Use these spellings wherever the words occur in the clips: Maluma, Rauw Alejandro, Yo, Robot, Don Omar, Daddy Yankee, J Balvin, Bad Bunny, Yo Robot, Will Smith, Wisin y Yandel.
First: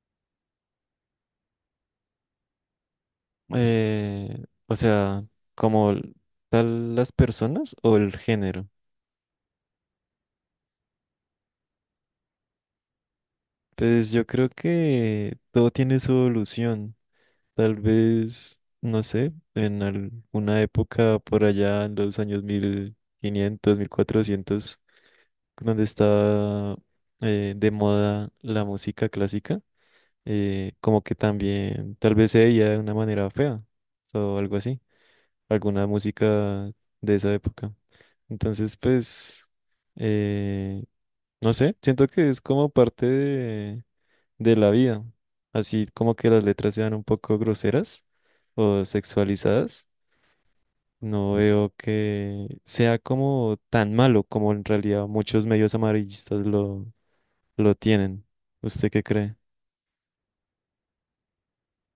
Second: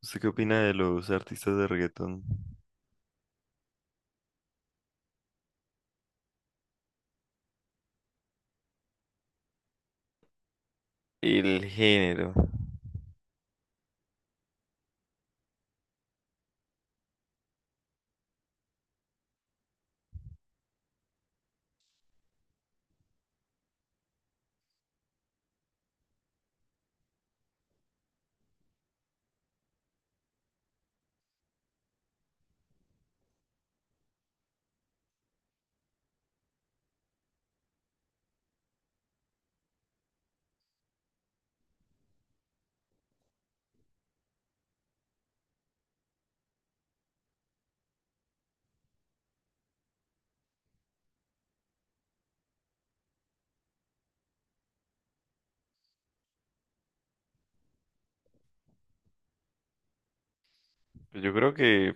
¿Usted qué opina de los artistas de reggaetón? Eh, o sea, como l- Tal las personas o el género. El género. Pues yo creo que todo tiene su evolución. Tal vez, no sé, en alguna época por allá en los años 1500 1400 donde estaba de moda la música clásica, como que también tal vez se veía de una manera fea o algo así. Alguna música de esa época. Entonces, pues, eh, no sé, siento que es como parte de la vida, así como que las letras sean un poco groseras o sexualizadas. No veo que sea como tan malo como en realidad muchos medios amarillistas lo tienen. ¿Usted qué cree? Pues yo creo que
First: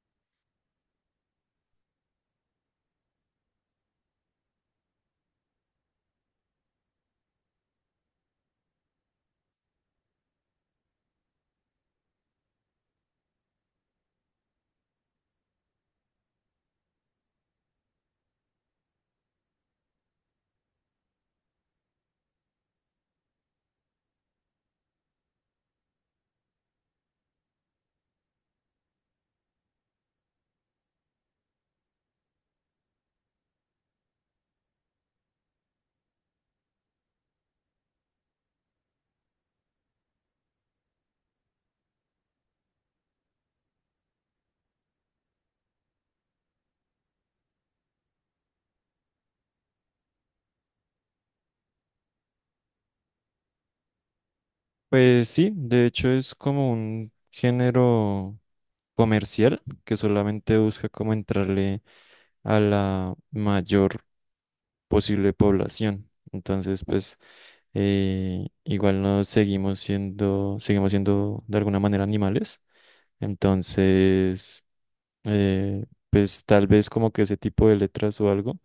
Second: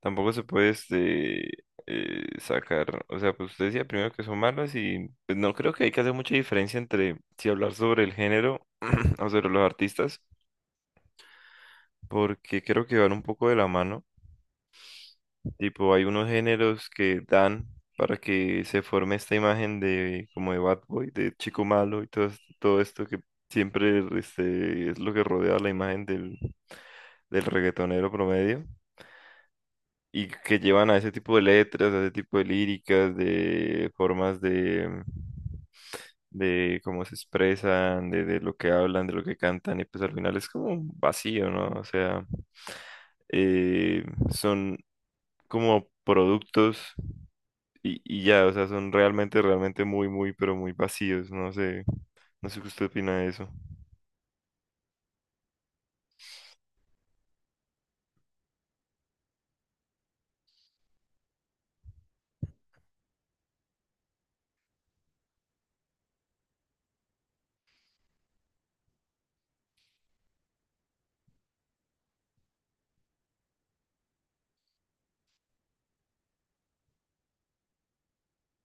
tampoco se puede sacar. O sea, pues usted decía primero que son malos y pues, no creo que hay que hacer mucha diferencia entre si hablar sobre el género o sobre los artistas, porque creo que van un poco de la mano. Tipo, hay unos géneros que dan para que se forme esta imagen de como de bad boy, de chico malo y todo, todo esto que siempre es lo que rodea la imagen del reggaetonero promedio y que llevan a ese tipo de letras, a ese tipo de líricas, de formas de cómo se expresan, de lo que hablan, de lo que cantan y pues al final es como un vacío, ¿no? O sea, eh, son como productos y ya, o sea, son realmente muy, muy, pero muy vacíos, no sé, no sé qué usted opina de eso. Pues sí, de hecho es como un género comercial que solamente busca como entrarle a la mayor posible población. Entonces, pues igual seguimos siendo de alguna manera animales. Entonces, pues tal vez como que ese tipo de letras o algo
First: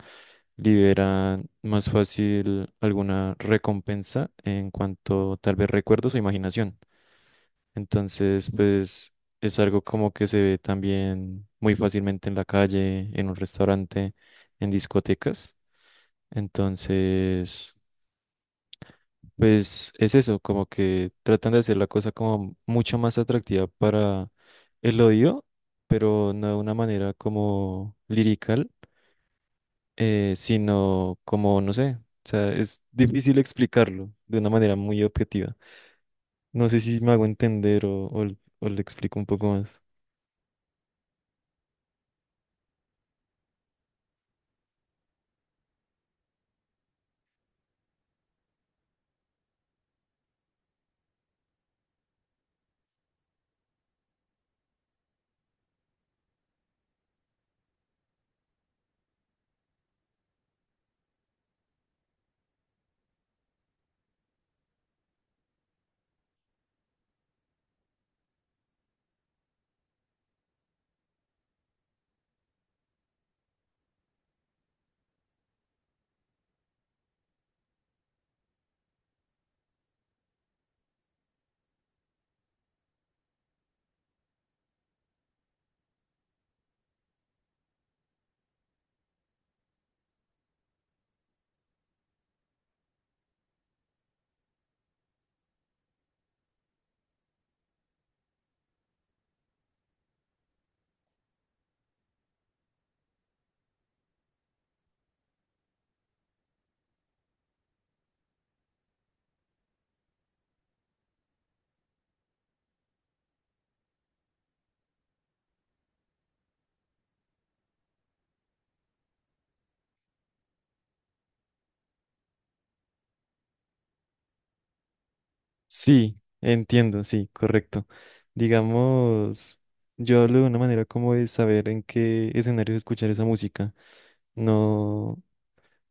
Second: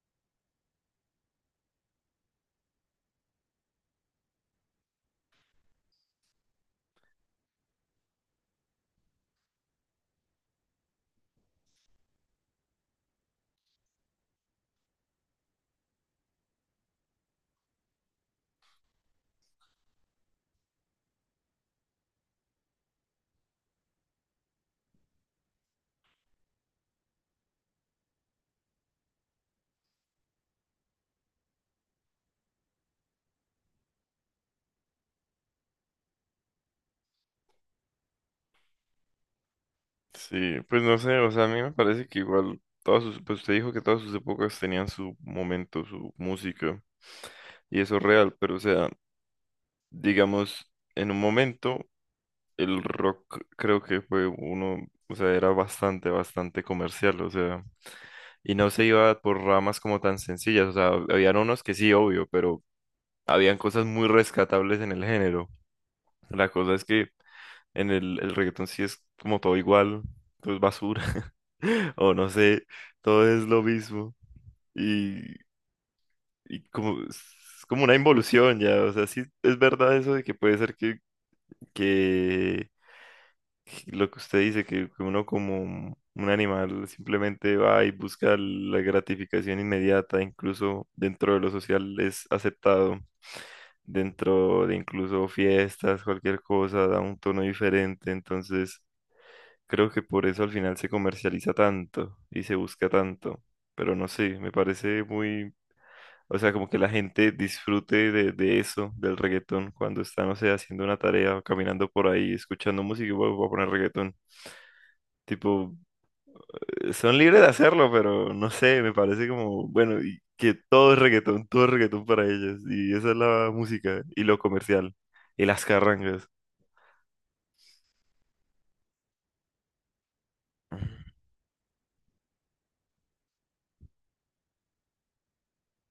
liberan más fácil alguna recompensa en cuanto tal vez recuerdos o imaginación. Entonces, pues es algo como que se ve también muy fácilmente en la calle, en un restaurante, en discotecas. Entonces, pues es eso, como que tratan de hacer la cosa como mucho más atractiva para el odio, pero no de una manera como lirical, sino como, no sé, o sea, es difícil explicarlo de una manera muy objetiva. No sé si me hago entender o le explico un poco más. Sí, pues no sé, o sea, a mí me parece que igual todas sus, pues usted dijo que todas sus épocas tenían su momento, su música, y eso es real, pero o sea, digamos, en un momento el rock creo que fue uno, o sea, era bastante, bastante comercial, o sea, y no se iba por ramas como tan sencillas, o sea, habían unos que sí, obvio, pero habían cosas muy rescatables en el género. La cosa es que en el reggaetón sí es como todo igual, todo es basura, o no sé, todo es lo mismo. Y, y como, es como una involución ya, o sea, sí es verdad eso de que puede ser que lo que usted dice, que uno como un animal simplemente va y busca la gratificación inmediata, incluso dentro de lo social es aceptado, dentro de incluso fiestas, cualquier cosa, da un tono diferente, entonces. Creo que por eso al final se comercializa tanto y se busca tanto. Pero no sé, me parece muy, o sea, como que la gente disfrute de eso, del reggaetón, cuando está, no sé, haciendo una tarea o caminando por ahí, escuchando música y "Bueno, voy a poner reggaetón". Tipo, son libres de hacerlo, pero no sé, me parece como, bueno, y que todo es reggaetón para ellos. Y esa es la música y lo comercial y las Sí, carrangas. entiendo, sí, correcto. Digamos, yo hablo de una manera como de saber en qué escenario escuchar esa música. No,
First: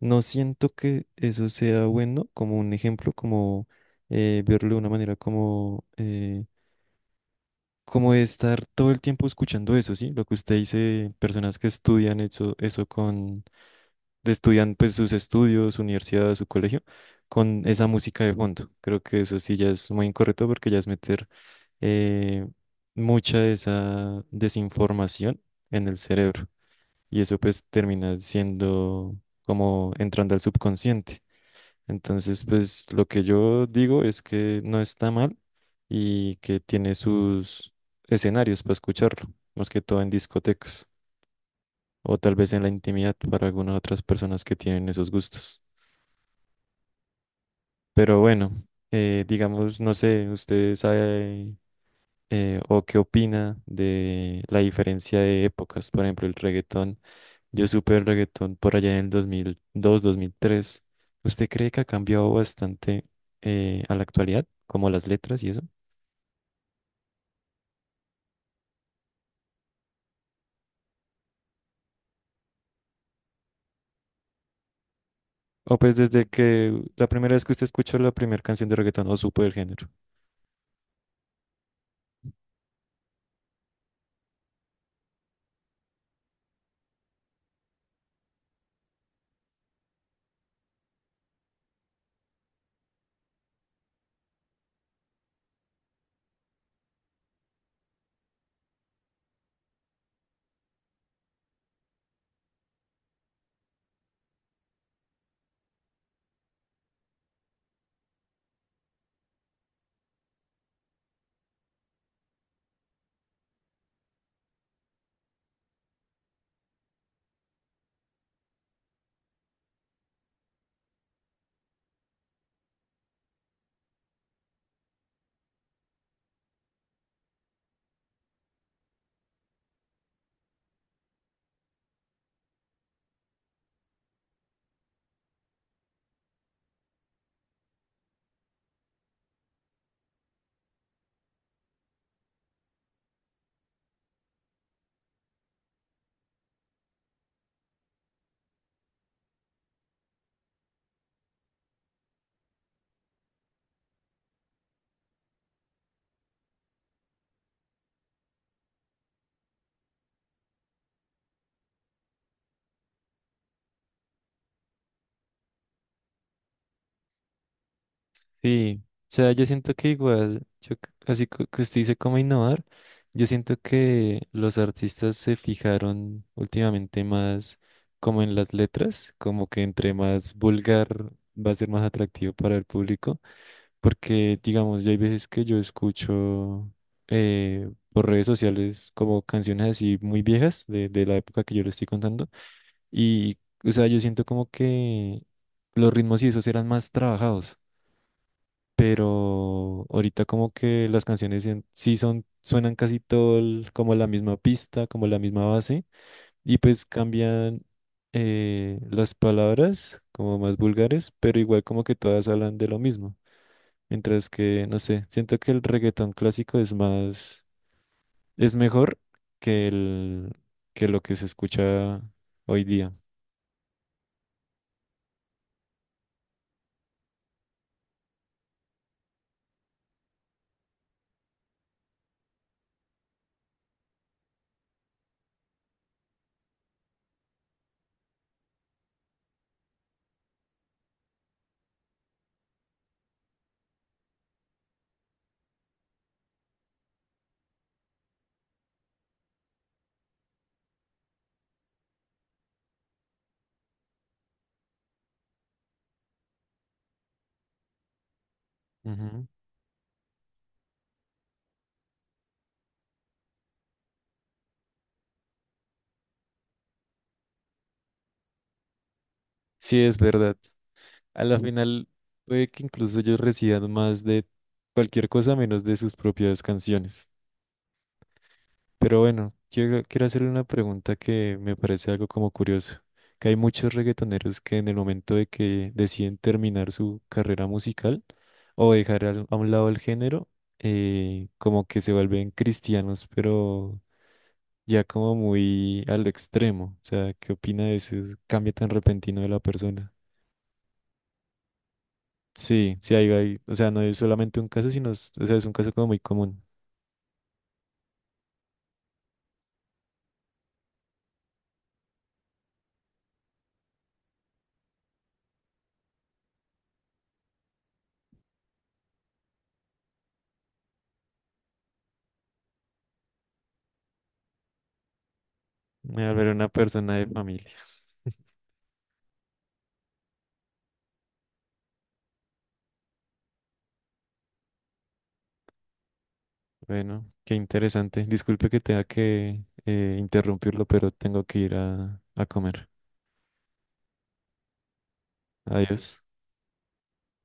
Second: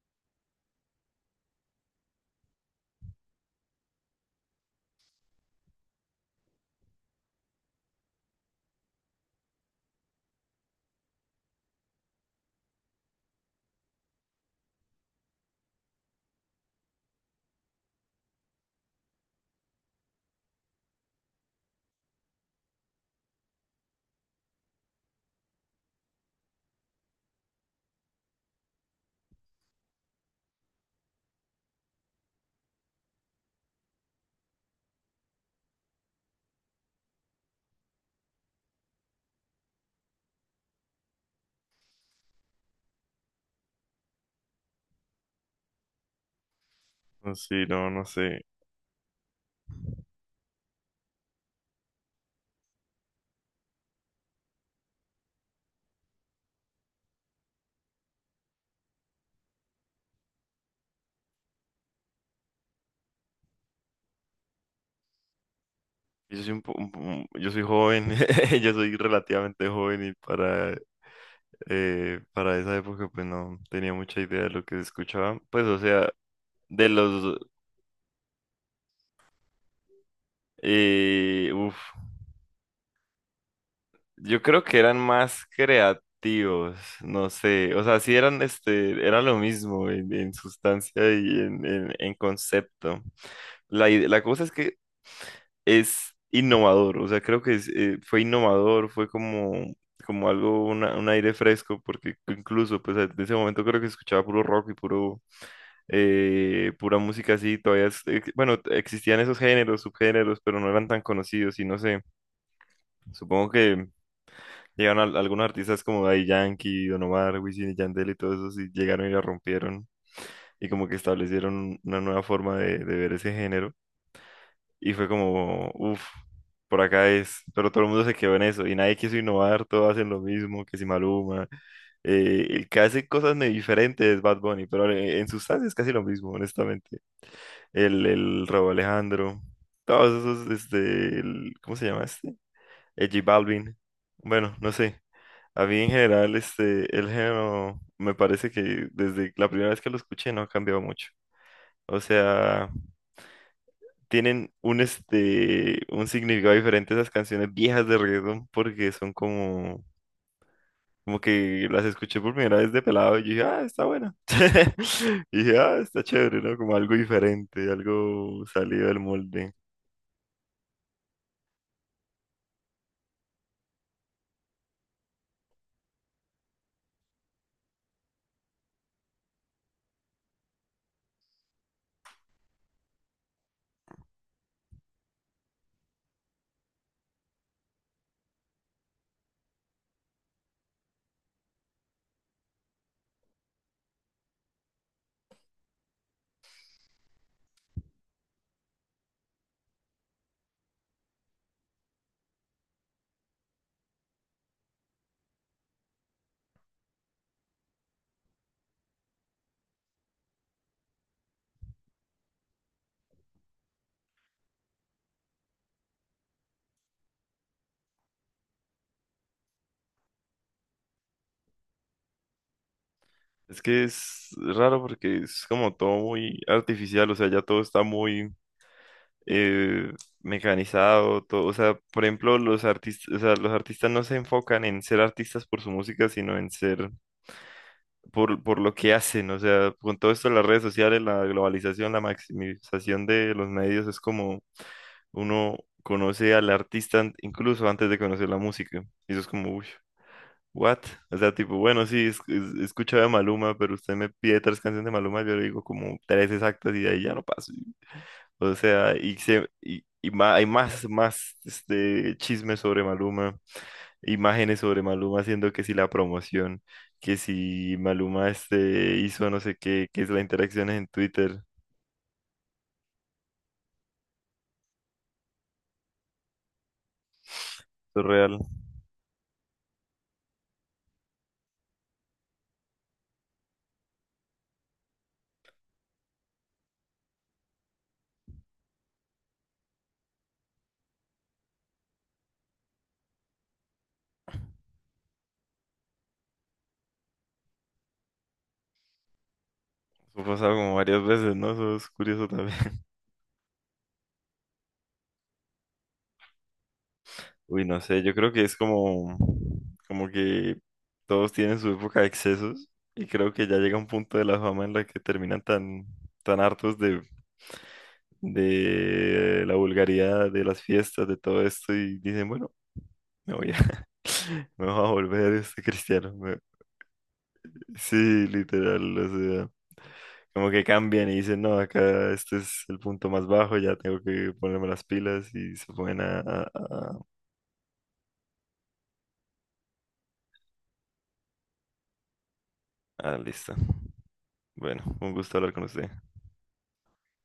no siento que eso sea bueno como un ejemplo, como verlo de una manera como de estar todo el tiempo escuchando eso, ¿sí? Lo que usted dice, personas que estudian eso con, de estudian pues sus estudios, su universidad, su colegio, con esa música de fondo. Creo que eso sí ya es muy incorrecto porque ya es meter eh, mucha de esa desinformación en el cerebro y eso pues termina siendo como entrando al subconsciente. Entonces, pues lo que yo digo es que no está mal y que tiene sus escenarios para escucharlo, más que todo en discotecas o tal vez en la intimidad para algunas otras personas que tienen esos gustos. No, sí, no, no Pero sé. bueno, digamos, no sé, usted sabe o qué opina de la diferencia de épocas, por ejemplo, el reggaetón. Yo supe el reggaetón por allá en el 2002 dos mil tres. ¿Usted cree que ha cambiado bastante a la actualidad, como las letras y eso? Yo soy un po- Yo soy joven, yo soy relativamente joven y para esa época pues no tenía mucha idea de lo que se escuchaba. Pues O o pues sea, desde que de la primera los, vez que usted escuchó la primera canción de reggaetón o supo del género. Uf, yo creo que eran más creativos, no sé, o sea, sí eran, este, era lo mismo en sustancia y en concepto. La cosa es que es innovador, o sea, creo que es, fue innovador, fue como, como algo, un aire fresco, porque incluso, pues, en ese momento creo que escuchaba puro rock y puro, pura música así, todavía, bueno, existían esos géneros, subgéneros, pero no eran tan conocidos y no sé, supongo que llegaron algunos artistas como Daddy Yankee, Don Omar, Wisin y Yandel y todos esos y llegaron y la rompieron y como que establecieron una nueva forma de ver ese género. Y fue como, uff, por acá es. Pero todo el mundo se quedó en eso y nadie quiso innovar, todos hacen lo mismo, que si Maluma. El que hace cosas diferentes es Bad Bunny, pero en sustancia es casi lo mismo, honestamente. El Rauw Alejandro, todos esos, este, el- ¿cómo se llama este? El J Balvin. Bueno, no sé. A mí en general, este, el género me parece que desde la primera vez que lo escuché no ha cambiado mucho. O sea, tienen un, este, un significado diferente esas canciones viejas de reggaetón porque son como, como que las escuché por primera vez de pelado y yo dije, ah, está buena. Y dije, ah, está chévere, ¿no? Como algo diferente, algo Sí, o salido del sea, yo molde. siento que igual, yo, c- así co- que usted dice cómo innovar, yo siento que los artistas se fijaron últimamente más como en las letras, como que entre más vulgar va a ser más atractivo para el público, porque digamos, ya hay veces que yo escucho por redes sociales como canciones así muy viejas de la época que yo le estoy contando, y o sea, yo siento como que los ritmos y esos eran más trabajados pero ahorita como que las canciones sí son, suenan casi como la misma pista, como la misma base, y pues cambian las palabras como más vulgares, pero igual como que todas hablan de lo mismo. Mientras que, no sé, siento que el reggaetón clásico es más, es mejor que el, que lo que se escucha hoy día. Es que es raro porque es como todo muy artificial, o sea, ya todo está muy eh, mecanizado, todo, o sea, por ejemplo, los artistas, o sea, los artistas no se enfocan en ser artistas por su música, sino en ser por lo que hacen, o sea, con todo esto de las redes sociales, la globalización, la maximización de los medios, es como uno conoce al incluso antes de conocer la música. Y eso es como, uy, what? O sea, tipo, bueno, sí, he escuchado a Maluma, pero usted me pide tres canciones de Maluma, yo le digo como tres exactas y de ahí ya no paso. O sea, y, Ujú. se, y ma- hay más, más este, chismes sobre Maluma, imágenes sobre Maluma haciendo que si la promoción, que si Maluma este hizo no sé Sí, qué, es que es la verdad. interacción en A Twitter, la eso final puede que incluso ellos reciban más de cualquier cosa menos de sus propias canciones. es real. Pero bueno, quiero hacerle una pregunta que me parece algo como curioso, que hay muchos reggaetoneros que en el momento de que deciden terminar su carrera musical o dejar a un lado el género, como que se vuelven cristianos, pero ya como muy al extremo. O sea, ¿qué opina de ese cambio tan repentino de la persona? Eso ha pasado como varias veces, ¿no? Eso es curioso Sí, también. sí, o sea, no es solamente un caso, o sea, es un caso como muy común. Uy, no sé, yo creo que es como, como que todos tienen su época de excesos y creo que ya llega un punto de la fama en la que terminan tan, tan hartos de la vulgaridad, de las fiestas, de todo esto y dicen, bueno, me voy a, me voy a volver este Me va cristiano. a ver una persona de familia. Sí, literal, o sea, como que cambian y dicen, no, acá este es el punto más bajo, ya tengo que ponerme las pilas y se ponen a... Bueno, qué interesante. Disculpe que tenga que interrumpirlo, pero tengo que ir a comer. Ah, listo. Bueno, un gusto hablar con usted. Adiós.